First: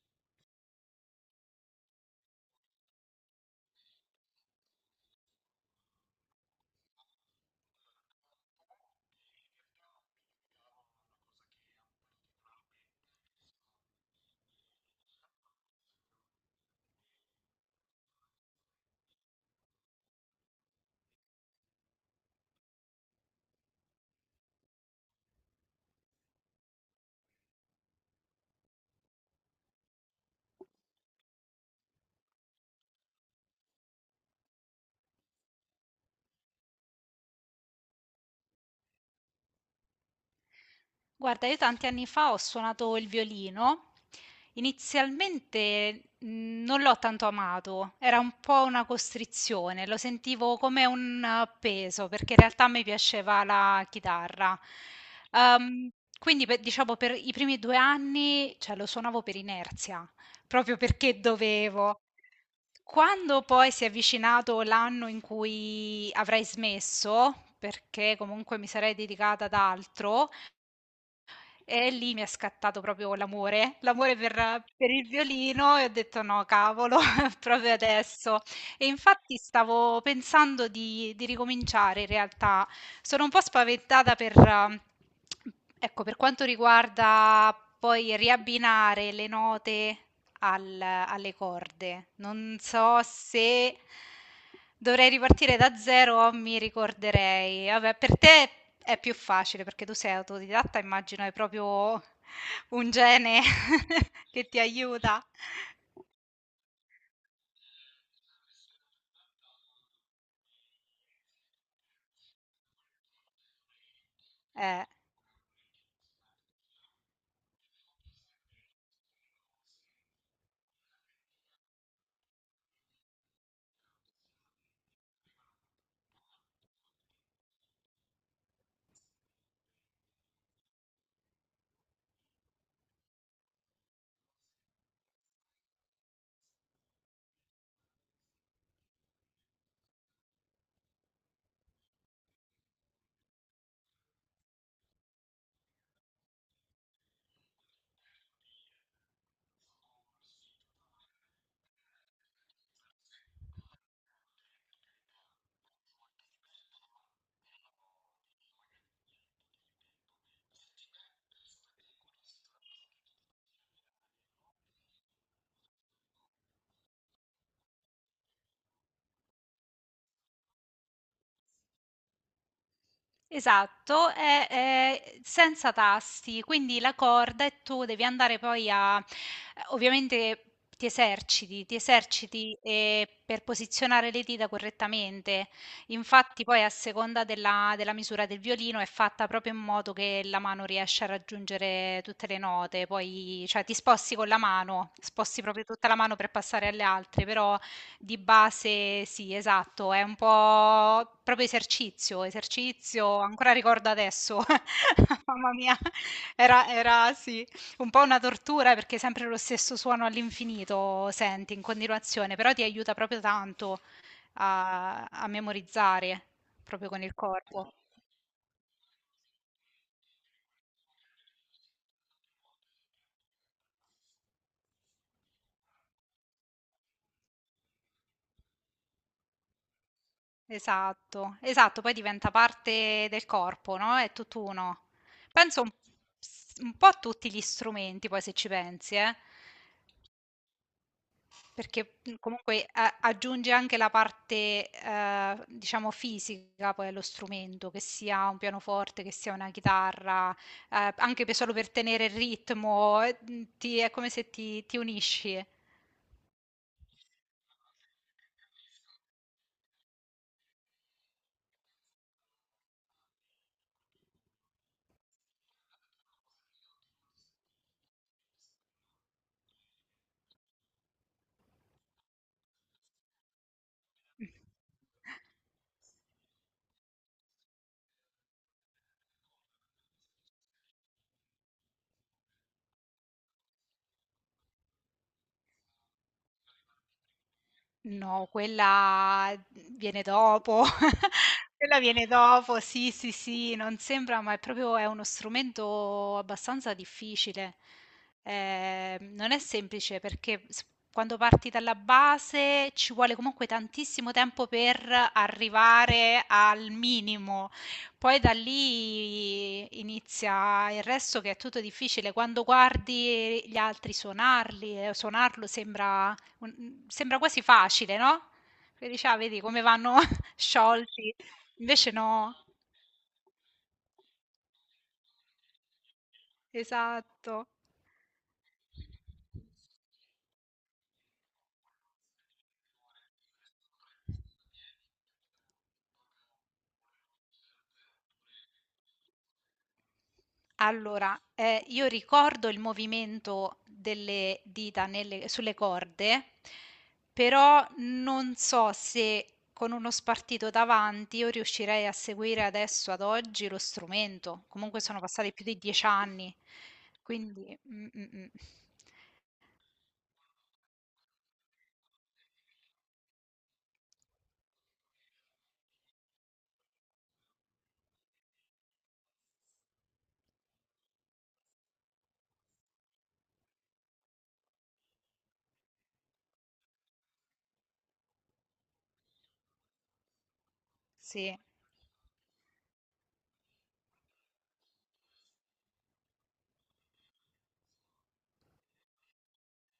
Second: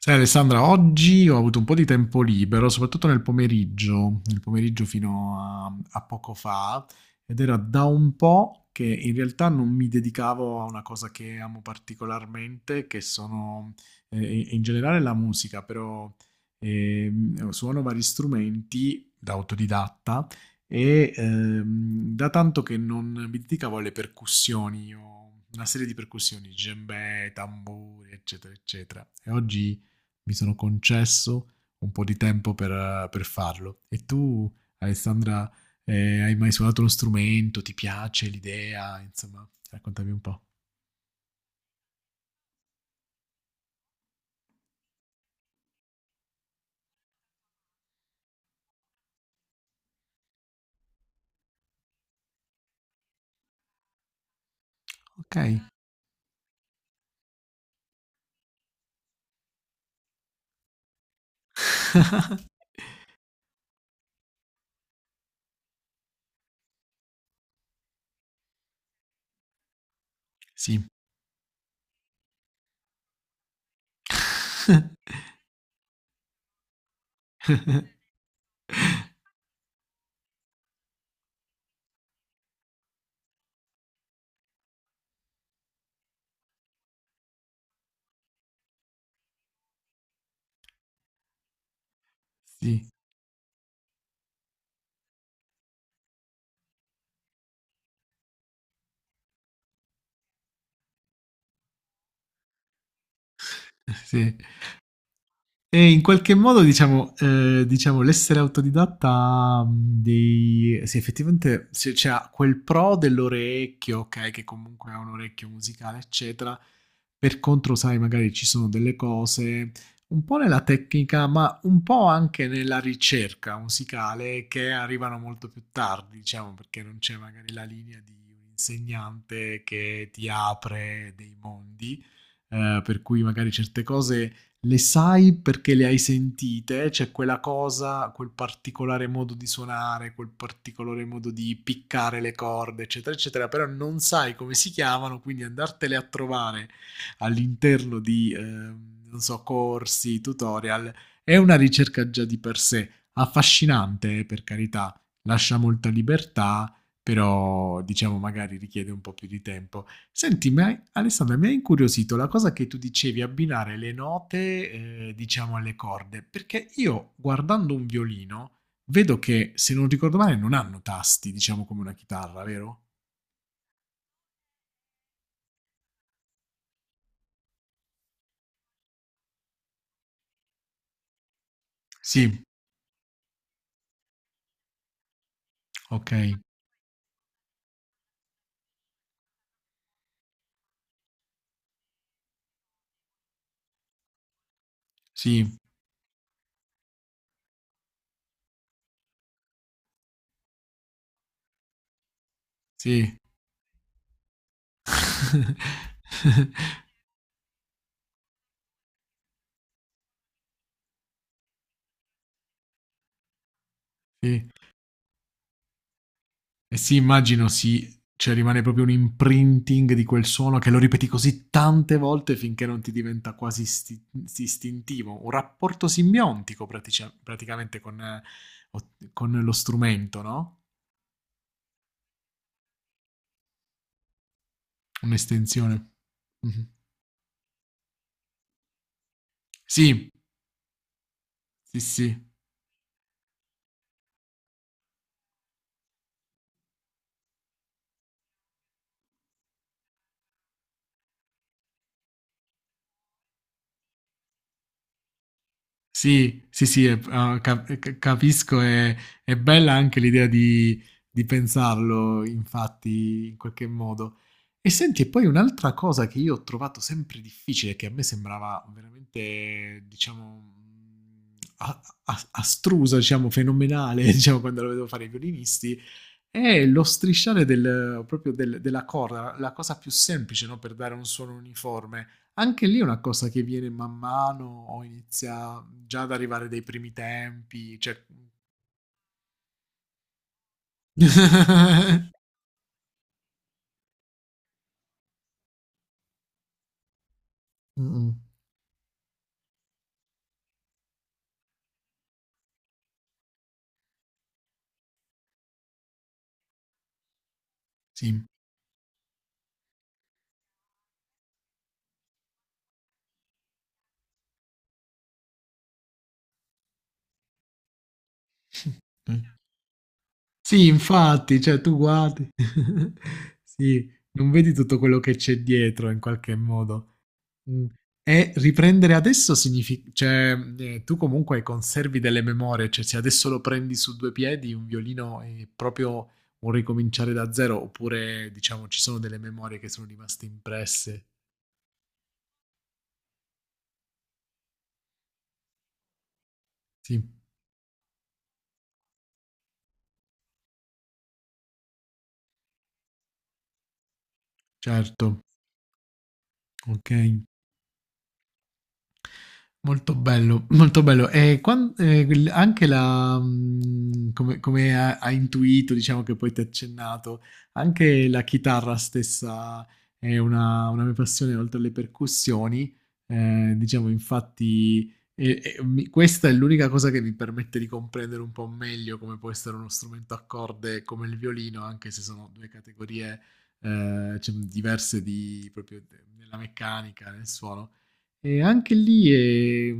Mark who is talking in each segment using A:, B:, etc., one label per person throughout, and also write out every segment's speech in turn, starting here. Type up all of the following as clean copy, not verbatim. A: Sai Alessandra, oggi ho avuto un po' di tempo libero, soprattutto nel pomeriggio fino a poco fa, ed era da un po' che in realtà non mi dedicavo a una cosa che amo particolarmente, che sono in generale la musica, però suono vari strumenti da autodidatta e da tanto che non mi dedicavo alle percussioni. Io ho una serie di percussioni, djembe, tamburi, eccetera, eccetera. E oggi mi sono concesso un po' di tempo per farlo. E tu, Alessandra, hai mai suonato uno strumento? Ti piace l'idea? Insomma, raccontami un po'.
B: Guarda, io tanti anni fa ho suonato il violino. Inizialmente non l'ho tanto amato, era un po' una costrizione, lo sentivo come un peso, perché in realtà mi piaceva la chitarra.
A: Ok.
B: Ehm, diciamo, per i primi due anni, cioè, lo suonavo per inerzia, proprio perché dovevo. Quando poi si è avvicinato l'anno in cui avrei smesso, perché comunque mi sarei dedicata ad altro,
A: Sì.
B: e lì mi è scattato proprio l'amore, l'amore per il violino e ho detto: "No, cavolo, proprio adesso". E infatti stavo pensando di ricominciare in realtà. Sono un po' spaventata per ecco, per quanto riguarda poi riabbinare le note alle corde. Non
A: Sì,
B: so se dovrei ripartire da zero o mi ricorderei. Vabbè, per te è più facile perché tu sei autodidatta, immagino hai proprio un gene
A: sì.
B: che ti aiuta.
A: E in qualche modo, diciamo, diciamo l'essere autodidatta ha, dei... sì, effettivamente se c'è quel pro dell'orecchio, ok, che
B: Eh.
A: comunque ha un orecchio musicale, eccetera. Per contro, sai, magari ci sono delle cose un po' nella tecnica, ma un po' anche nella ricerca musicale che arrivano molto più tardi, diciamo, perché non c'è magari la linea di un insegnante che ti apre dei mondi, per cui magari certe cose le sai perché le hai sentite, c'è cioè quella cosa, quel particolare modo di suonare, quel particolare modo di piccare le corde, eccetera, eccetera, però non sai come si chiamano, quindi andartele a trovare all'interno di non so, corsi, tutorial, è una ricerca già di per sé affascinante, per carità, lascia molta libertà, però diciamo magari richiede un po' più di tempo. Senti, ma Alessandra, mi ha incuriosito la cosa che tu dicevi, abbinare le note, diciamo, alle corde, perché io guardando un violino vedo che, se non ricordo male, non hanno tasti, diciamo, come una chitarra, vero?
B: Esatto, è senza tasti, quindi la corda e tu devi andare poi a, ovviamente ti eserciti,
A: Sì,
B: per posizionare le dita correttamente.
A: ok,
B: Infatti poi a seconda della misura del violino è fatta proprio in modo che la mano riesce a raggiungere tutte le note, poi cioè, ti sposti con la mano, sposti
A: sì,
B: proprio tutta la mano per passare alle altre, però di base sì, esatto, è un po' proprio esercizio,
A: sì.
B: esercizio, ancora ricordo adesso, mamma mia, era, era sì, un po' una tortura perché sempre lo stesso suono all'infinito senti in continuazione, però ti aiuta proprio tanto
A: Sì.
B: a, a memorizzare,
A: E
B: proprio
A: sì,
B: con il
A: immagino
B: corpo.
A: sì, cioè rimane proprio un imprinting di quel suono che lo ripeti così tante volte finché non ti diventa quasi istintivo, un rapporto simbiontico praticamente con, o- con lo strumento, no?
B: Esatto, esatto, poi diventa parte del corpo, no? È tutt'uno. Penso
A: Un'estensione. Mhm.
B: un po' a tutti gli strumenti, poi se ci pensi, eh.
A: Sì, sì,
B: Perché,
A: sì.
B: comunque a aggiunge anche la parte, diciamo fisica poi allo strumento, che sia un pianoforte, che sia una chitarra, anche pe solo per tenere il ritmo, ti è come se ti unisci.
A: Sì, sì, sì, capisco, è bella anche l'idea di pensarlo, infatti, in qualche modo. E senti, e poi un'altra cosa che io ho trovato sempre difficile, che a me sembrava veramente, diciamo, astrusa, diciamo, fenomenale,
B: Mh.
A: diciamo, quando lo vedevo fare i violinisti, è lo strisciare proprio della corda, la cosa più semplice, no, per dare un suono uniforme. Anche lì è una cosa che viene man mano o inizia già ad arrivare dai primi tempi, cioè
B: No, quella viene dopo. Quella viene dopo, sì, sì, sì, non sembra, ma è proprio è uno strumento abbastanza difficile.
A: Mh-mh,
B: Non è semplice perché s- quando parti dalla base ci vuole comunque tantissimo tempo per arrivare al minimo.
A: sì.
B: Poi da lì inizia il resto che è tutto difficile. Quando guardi gli altri suonarli, suonarlo sembra un sembra quasi facile, no, che dici:
A: Eh.
B: "Ah, vedi come vanno
A: Sì,
B: sciolti."
A: infatti, cioè tu
B: Invece
A: guardi.
B: no.
A: Sì, non vedi tutto quello che c'è dietro in qualche modo.
B: Esatto.
A: Mh. E riprendere adesso signifi cioè, tu comunque conservi delle memorie, cioè se adesso lo prendi su 2 piedi un violino è proprio un ricominciare da zero, oppure diciamo ci sono delle memorie che sono rimaste impresse.
B: Allora, io ricordo il movimento delle dita nelle sulle corde,
A: Sì,
B: però non so se con uno spartito davanti io riuscirei a seguire adesso, ad oggi, lo strumento. Comunque sono
A: certo,
B: passati più di 10 anni,
A: okay.
B: quindi mh.
A: Molto bello, molto bello. E anche la, mm, come, come ha, ha intuito, diciamo che poi ti ha accennato, anche la chitarra stessa è una mia passione, oltre alle percussioni. Diciamo, infatti, questa è l'unica cosa che mi permette di comprendere un po' meglio come può essere uno strumento a corde come il
B: Sì.
A: violino, anche se sono due categorie, cioè, diverse di, proprio nella meccanica, nel suono. E anche lì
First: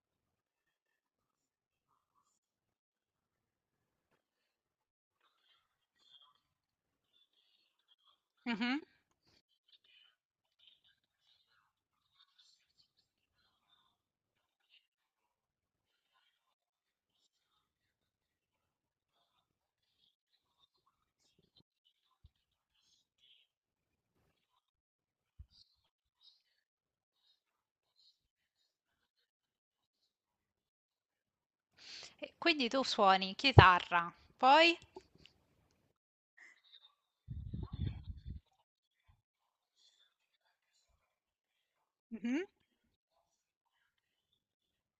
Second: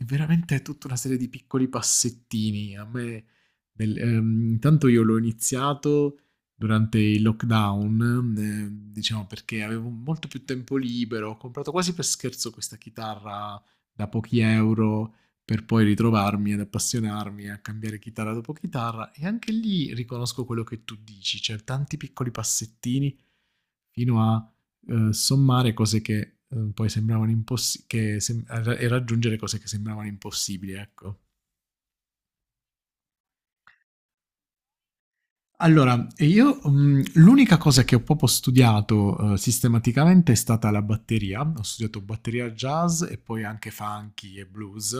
A: è veramente tutta una serie di piccoli passettini. A me, intanto io l'ho iniziato durante il lockdown,
B: Mh-mh.
A: diciamo perché avevo molto più tempo libero. Ho comprato quasi per scherzo questa chitarra da pochi euro per poi ritrovarmi ad appassionarmi a cambiare chitarra dopo chitarra. E anche lì riconosco quello che tu dici, cioè tanti piccoli passettini fino a sommare cose che poi sembravano impossibili, e raggiungere cose che sembravano impossibili, ecco.
B: E quindi tu suoni chitarra, poi
A: Allora, io l'unica cosa che ho proprio studiato sistematicamente è stata la batteria. Ho studiato
B: Mhm.
A: batteria jazz e poi anche funky e blues,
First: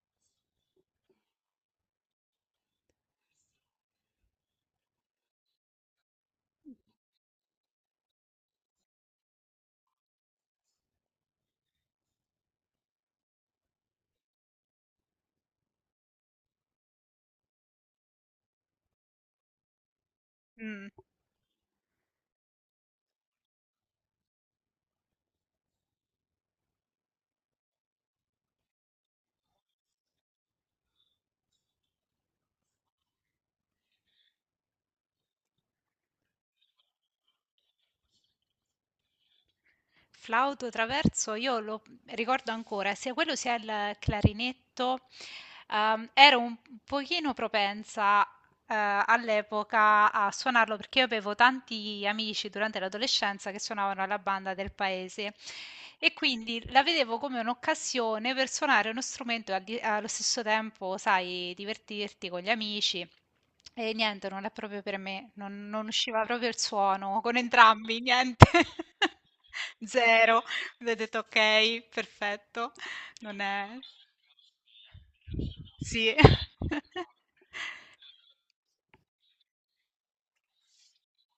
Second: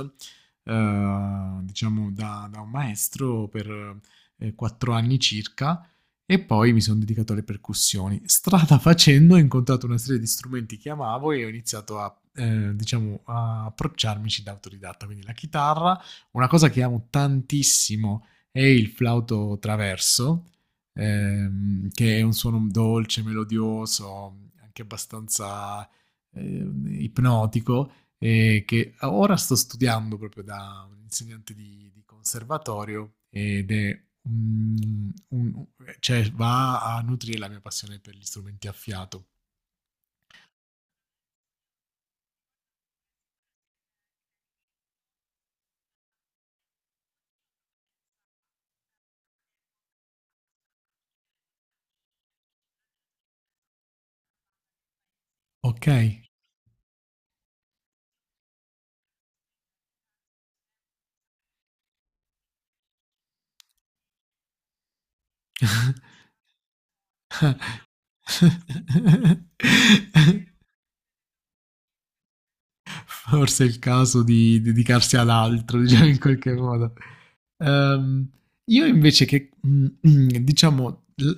A: diciamo da un maestro per quattro anni circa e poi mi sono dedicato alle percussioni. Strada facendo ho incontrato una serie di strumenti che amavo e ho iniziato diciamo, a approcciarmici da autodidatta, quindi la chitarra, una cosa che amo tantissimo è il flauto traverso,
B: Mm.
A: che è un suono dolce, melodioso, anche abbastanza eh, ipnotico, e che ora sto studiando proprio da un insegnante di conservatorio ed è un- un- cioè va a nutrire la mia passione per gli strumenti a fiato.
B: Flauto traverso, io lo ricordo ancora, sia quello sia il clarinetto, ero un pochino propensa eh, all'epoca a suonarlo perché io avevo tanti amici durante l'adolescenza che suonavano la banda del paese
A: Ok.
B: e quindi la vedevo come un'occasione per suonare uno strumento e allo stesso tempo, sai, divertirti con gli amici. E niente, non è proprio per me, non, non usciva proprio il suono con entrambi, niente. Zero. Quindi ho detto ok, perfetto. Non
A: Forse è il
B: è...
A: caso di dedicarsi ad altro, diciamo
B: Sì.
A: in qualche modo. Ehm, io invece che, diciamo,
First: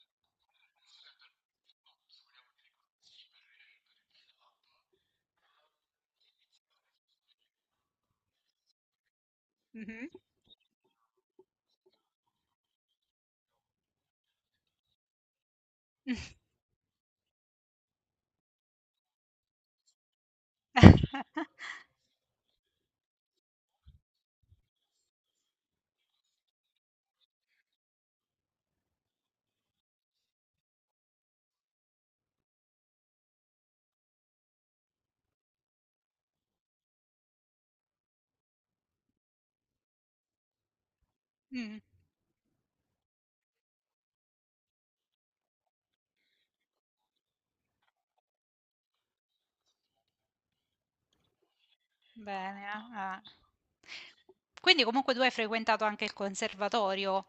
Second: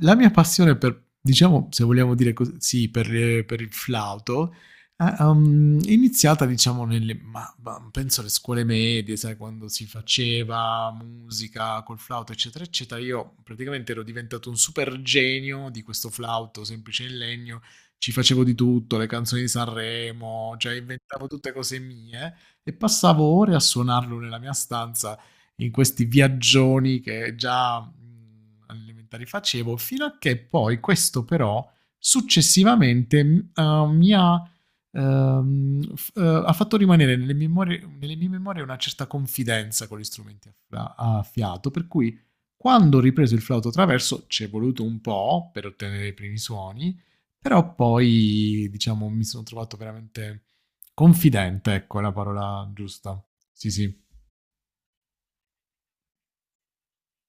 A: la mia passione per, diciamo, se vogliamo dire così, per il flauto è iniziata, diciamo, nelle, ma penso alle scuole medie, sai, quando si
B: Mhm.
A: faceva musica col flauto, eccetera, eccetera. Io praticamente ero diventato un super genio di questo flauto semplice in legno, ci facevo di tutto, le canzoni di Sanremo, cioè inventavo tutte cose mie e passavo ore a suonarlo nella mia stanza in questi viaggioni che già alle elementari facevo, fino a che poi questo però successivamente mi ha, ha fatto rimanere nelle, nelle mie memorie una certa confidenza con gli strumenti a a fiato,
B: Mh,
A: per cui quando ho ripreso il flauto traverso ci è voluto un po' per ottenere i primi suoni, però poi, diciamo, mi sono trovato veramente confidente, ecco, è la
B: bene,
A: parola
B: ah, ah.
A: giusta. Sì, sì.
B: Quindi comunque tu hai frequentato anche il conservatorio?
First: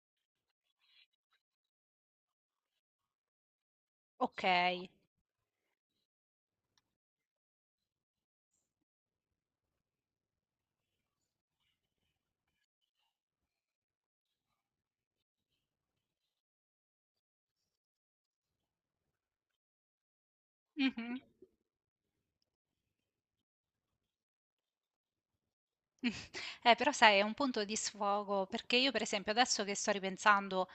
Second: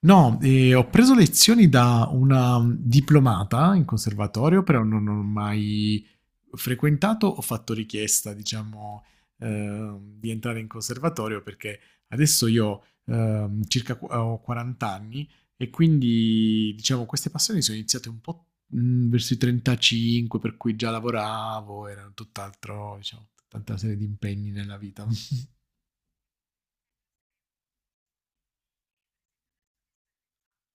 A: No, ho preso lezioni da una diplomata in conservatorio, però
B: Okay.
A: non ho mai frequentato, ho fatto richiesta, diciamo, di entrare in conservatorio perché adesso io ho 40 anni e quindi, diciamo, queste passioni sono iniziate un po' verso i 35, per cui già
B: Mh-mh.
A: lavoravo, erano tutt'altro, diciamo, tutta una serie di impegni nella vita.
B: Però sai è un punto di sfogo, perché io per esempio adesso che sto ripensando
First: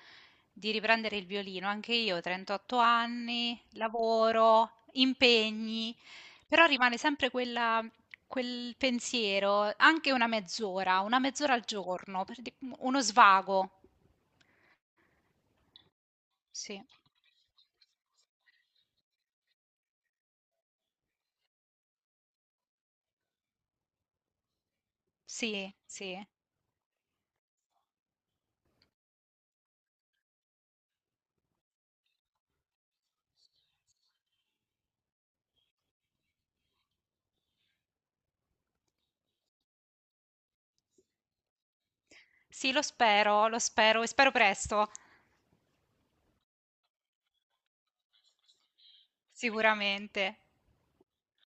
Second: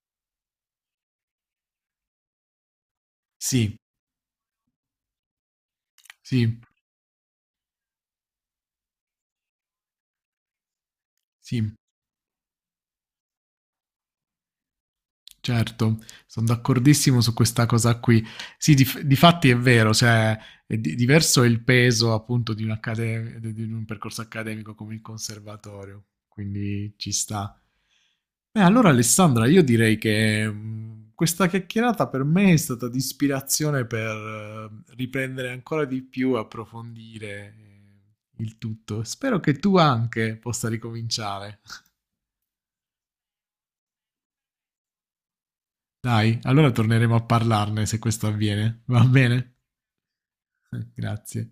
B: di riprendere il violino, anche io 38 anni,
A: Sì,
B: lavoro, impegni,
A: sì,
B: però rimane sempre quel pensiero, anche una mezz'ora al
A: sì.
B: giorno, per di uno svago.
A: Certo, sono
B: Sì,
A: d'accordissimo su questa cosa qui. Sì, difatti è vero, cioè, è diverso è il peso appunto di un, di un percorso accademico come il
B: sì,
A: conservatorio,
B: sì.
A: quindi ci sta. Beh, allora Alessandra, io direi che questa chiacchierata per me è stata di ispirazione per riprendere ancora di più, approfondire il tutto. Spero che tu anche possa ricominciare.
B: Sì, lo spero e spero presto,
A: Dai, allora torneremo a parlarne se questo avviene, va bene?
B: sicuramente.
A: Grazie.